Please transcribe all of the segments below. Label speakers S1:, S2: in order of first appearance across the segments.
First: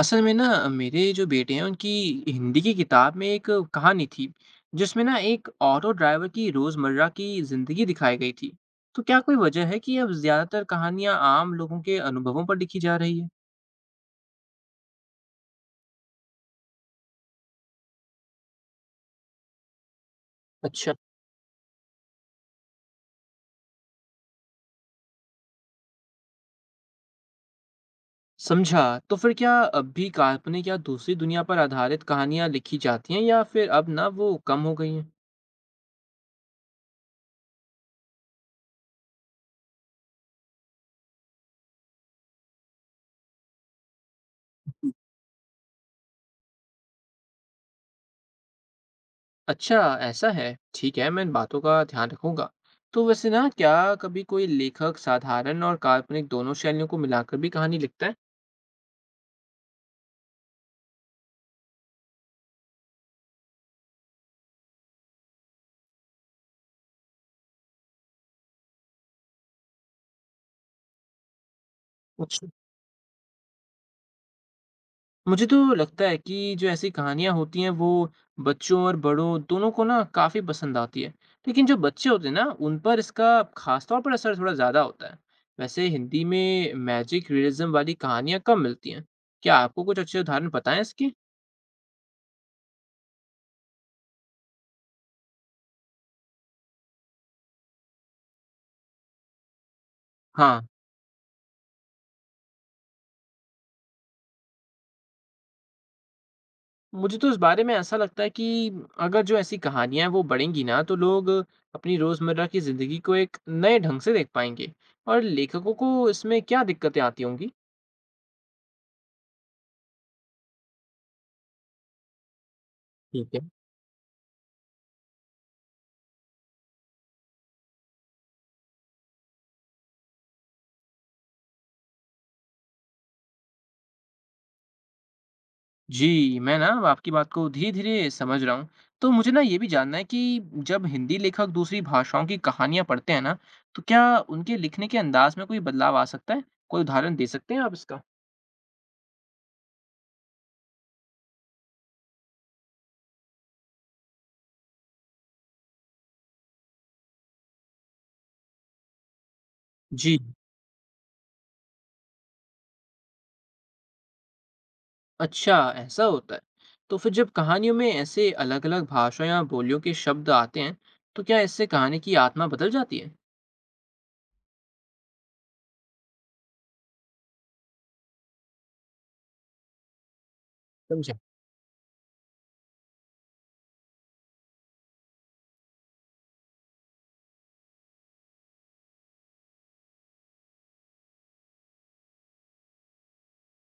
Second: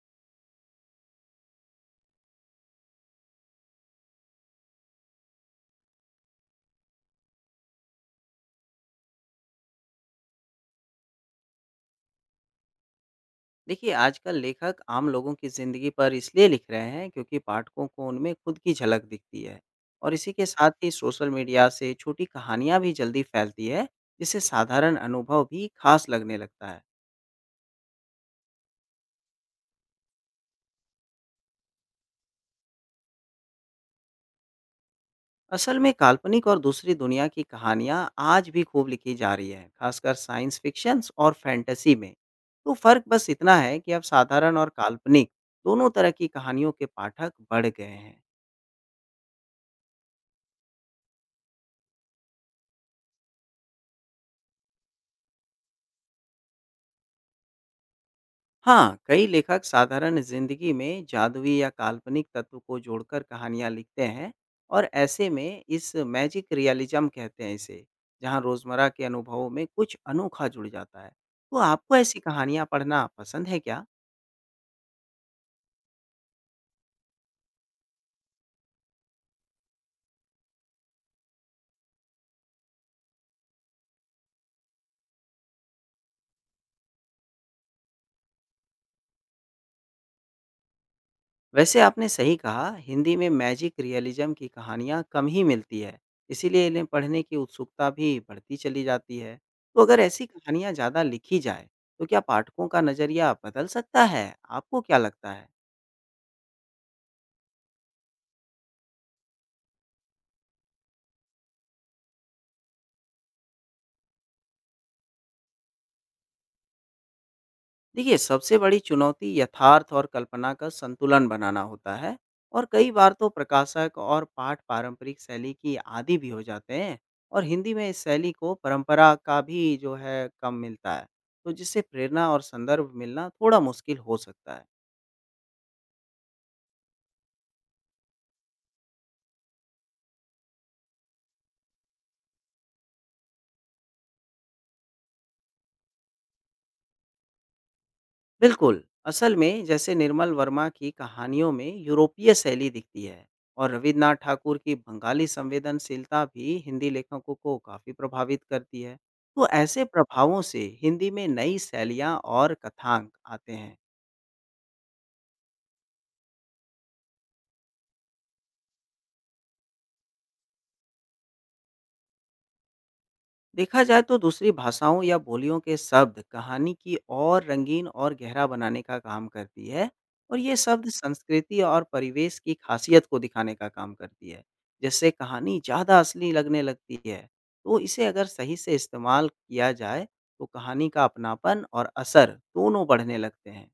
S1: असल में ना मेरे जो बेटे हैं उनकी हिंदी की किताब में एक कहानी थी, जिसमें ना एक ऑटो ड्राइवर की रोजमर्रा की जिंदगी दिखाई गई थी। तो क्या कोई वजह है कि अब ज्यादातर कहानियां आम लोगों के अनुभवों पर लिखी जा रही है?
S2: देखिए, आजकल लेखक आम लोगों की ज़िंदगी पर इसलिए लिख रहे हैं क्योंकि पाठकों को उनमें खुद की झलक दिखती है और इसी के साथ ही
S1: अच्छा।
S2: सोशल मीडिया से छोटी कहानियाँ भी जल्दी फैलती है, जिससे साधारण अनुभव भी खास लगने लगता है।
S1: समझा। तो फिर क्या अब भी काल्पनिक या दूसरी दुनिया पर आधारित कहानियां लिखी जाती हैं, या फिर अब ना वो कम हो गई हैं?
S2: असल में काल्पनिक और दूसरी दुनिया की कहानियाँ आज भी खूब लिखी जा रही है, खासकर साइंस फ़िक्शंस और फ़ैंटेसी में। तो फ़र्क बस इतना है कि अब साधारण और काल्पनिक दोनों तरह की कहानियों के पाठक बढ़ गए हैं।
S1: अच्छा। ऐसा है, ठीक है, मैं इन बातों का ध्यान रखूंगा। तो वैसे ना क्या कभी कोई लेखक साधारण और काल्पनिक दोनों शैलियों को मिलाकर भी कहानी लिखता है?
S2: हाँ, कई लेखक साधारण ज़िंदगी में जादुई या काल्पनिक तत्व को जोड़कर कहानियाँ लिखते हैं और ऐसे में इस मैजिक रियलिज़्म कहते हैं इसे, जहाँ रोज़मर्रा के अनुभवों में कुछ अनोखा जुड़ जाता है। तो आपको ऐसी
S1: अच्छा।
S2: कहानियाँ पढ़ना पसंद है क्या?
S1: मुझे तो लगता है कि जो ऐसी कहानियाँ होती हैं वो बच्चों और बड़ों दोनों को ना काफ़ी पसंद आती है। लेकिन जो बच्चे होते हैं ना उन पर इसका खास तौर पर असर थोड़ा ज़्यादा होता है। वैसे हिंदी में मैजिक रियलिज्म वाली कहानियाँ कम मिलती हैं। क्या आपको कुछ अच्छे उदाहरण पता है इसके?
S2: वैसे आपने सही कहा, हिंदी में मैजिक रियलिज़्म की कहानियाँ कम ही मिलती है, इसीलिए इन्हें पढ़ने की उत्सुकता भी बढ़ती चली जाती है। तो अगर ऐसी
S1: हाँ,
S2: कहानियाँ ज़्यादा लिखी जाए, तो क्या पाठकों का नज़रिया बदल सकता है? आपको क्या लगता है?
S1: मुझे तो इस बारे में ऐसा लगता है कि अगर जो ऐसी कहानियाँ हैं वो बढ़ेंगी ना, तो लोग अपनी रोज़मर्रा की ज़िंदगी को एक नए ढंग से देख पाएंगे। और लेखकों को इसमें क्या दिक्कतें आती होंगी?
S2: देखिए, सबसे बड़ी चुनौती यथार्थ और कल्पना का संतुलन बनाना होता है और कई बार तो
S1: ठीक है।
S2: प्रकाशक और पाठ पारंपरिक शैली की आदी भी हो जाते हैं। और हिंदी में इस शैली को परंपरा का भी जो है कम मिलता है, तो जिससे प्रेरणा और संदर्भ मिलना थोड़ा मुश्किल हो सकता है।
S1: जी, मैं ना आपकी बात को धीरे-धीरे समझ रहा हूँ। तो मुझे ना ये भी जानना है कि जब हिंदी लेखक दूसरी भाषाओं की कहानियाँ पढ़ते हैं ना, तो क्या उनके लिखने के अंदाज में कोई बदलाव आ सकता है? कोई उदाहरण दे सकते हैं आप इसका?
S2: बिल्कुल, असल में जैसे निर्मल वर्मा की कहानियों में यूरोपीय शैली दिखती है और रविन्द्रनाथ ठाकुर की बंगाली संवेदनशीलता भी हिंदी लेखकों को काफ़ी प्रभावित करती है। तो ऐसे
S1: जी।
S2: प्रभावों से हिंदी में नई शैलियाँ और कथांक आते हैं।
S1: अच्छा, ऐसा होता है। तो फिर जब कहानियों में ऐसे अलग-अलग भाषा या बोलियों के शब्द आते हैं, तो क्या इससे कहानी की आत्मा बदल जाती है?
S2: देखा जाए तो दूसरी भाषाओं या बोलियों के शब्द कहानी की और रंगीन और गहरा बनाने का काम करती है और ये शब्द
S1: समझा।
S2: संस्कृति और परिवेश की खासियत को दिखाने का काम करती है, जिससे कहानी ज़्यादा असली लगने लगती है। तो इसे अगर सही से इस्तेमाल किया जाए तो कहानी का अपनापन और असर दोनों बढ़ने लगते हैं।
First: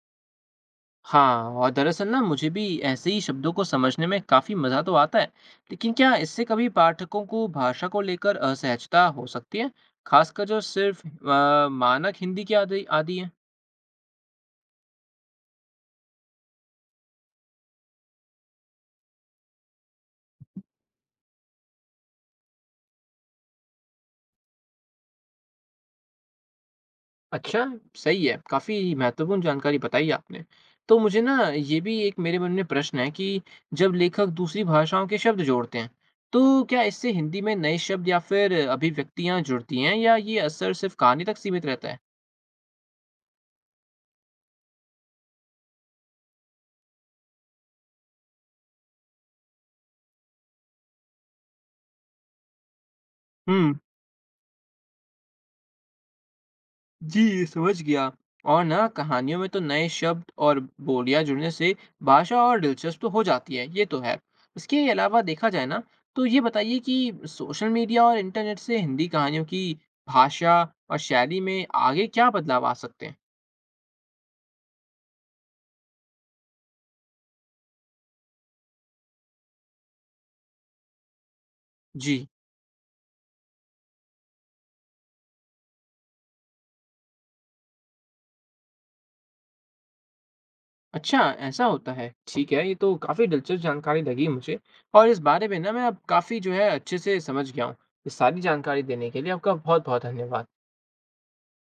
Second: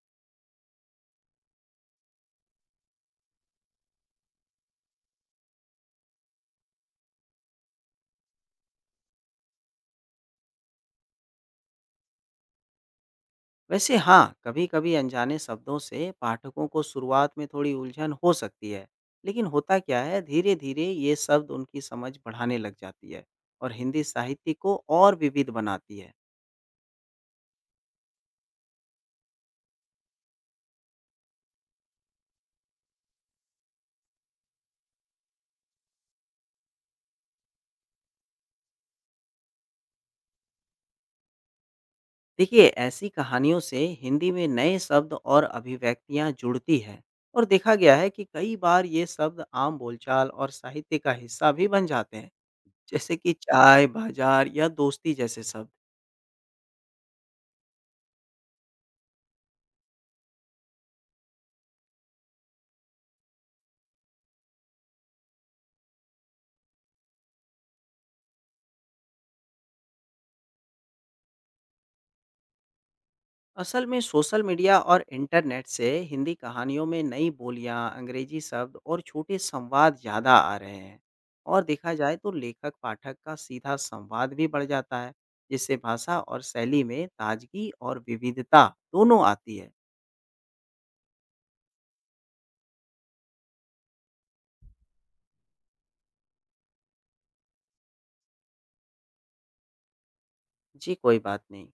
S1: हाँ, और दरअसल ना मुझे भी ऐसे ही शब्दों को समझने में काफी मजा तो आता है। लेकिन क्या इससे कभी पाठकों को भाषा को लेकर असहजता हो सकती है, खासकर जो सिर्फ मानक हिंदी की आदि आदि है?
S2: वैसे हाँ, कभी-कभी अनजाने शब्दों से पाठकों को शुरुआत में थोड़ी उलझन हो सकती है, लेकिन होता क्या है धीरे-धीरे ये शब्द उनकी समझ बढ़ाने लग जाती है और हिंदी साहित्य को और विविध बनाती है।
S1: अच्छा। सही है, काफी महत्वपूर्ण जानकारी बताई आपने। तो मुझे ना ये भी एक मेरे मन में प्रश्न है कि जब लेखक दूसरी भाषाओं के शब्द जोड़ते हैं, तो क्या इससे हिंदी में नए शब्द या फिर अभिव्यक्तियां जुड़ती हैं, या ये असर सिर्फ कहानी तक सीमित रहता है?
S2: देखिए, ऐसी कहानियों से हिंदी में नए शब्द और अभिव्यक्तियाँ जुड़ती हैं और देखा गया है कि कई बार ये शब्द आम बोलचाल और साहित्य का हिस्सा भी बन जाते हैं, जैसे कि
S1: हम्म।
S2: चाय, बाजार या दोस्ती जैसे शब्द।
S1: जी, समझ गया। और ना कहानियों में तो नए शब्द और बोलियां जुड़ने से भाषा और दिलचस्प तो हो जाती है, ये तो है। इसके अलावा देखा जाए ना, तो ये बताइए कि सोशल मीडिया और इंटरनेट से हिंदी कहानियों की भाषा और शैली में आगे क्या बदलाव आ सकते हैं?
S2: असल में सोशल मीडिया और इंटरनेट से हिंदी कहानियों में नई बोलियां, अंग्रेजी शब्द और छोटे संवाद ज़्यादा आ रहे हैं और देखा जाए
S1: जी।
S2: तो लेखक पाठक का सीधा संवाद भी बढ़ जाता है, जिससे भाषा और शैली में ताजगी और विविधता दोनों आती है।
S1: अच्छा, ऐसा होता है। ठीक है, ये तो काफ़ी दिलचस्प जानकारी लगी मुझे। और इस बारे में ना मैं अब काफ़ी जो है अच्छे से समझ गया हूँ। इस सारी जानकारी देने के लिए आपका बहुत-बहुत धन्यवाद।
S2: जी, कोई बात नहीं।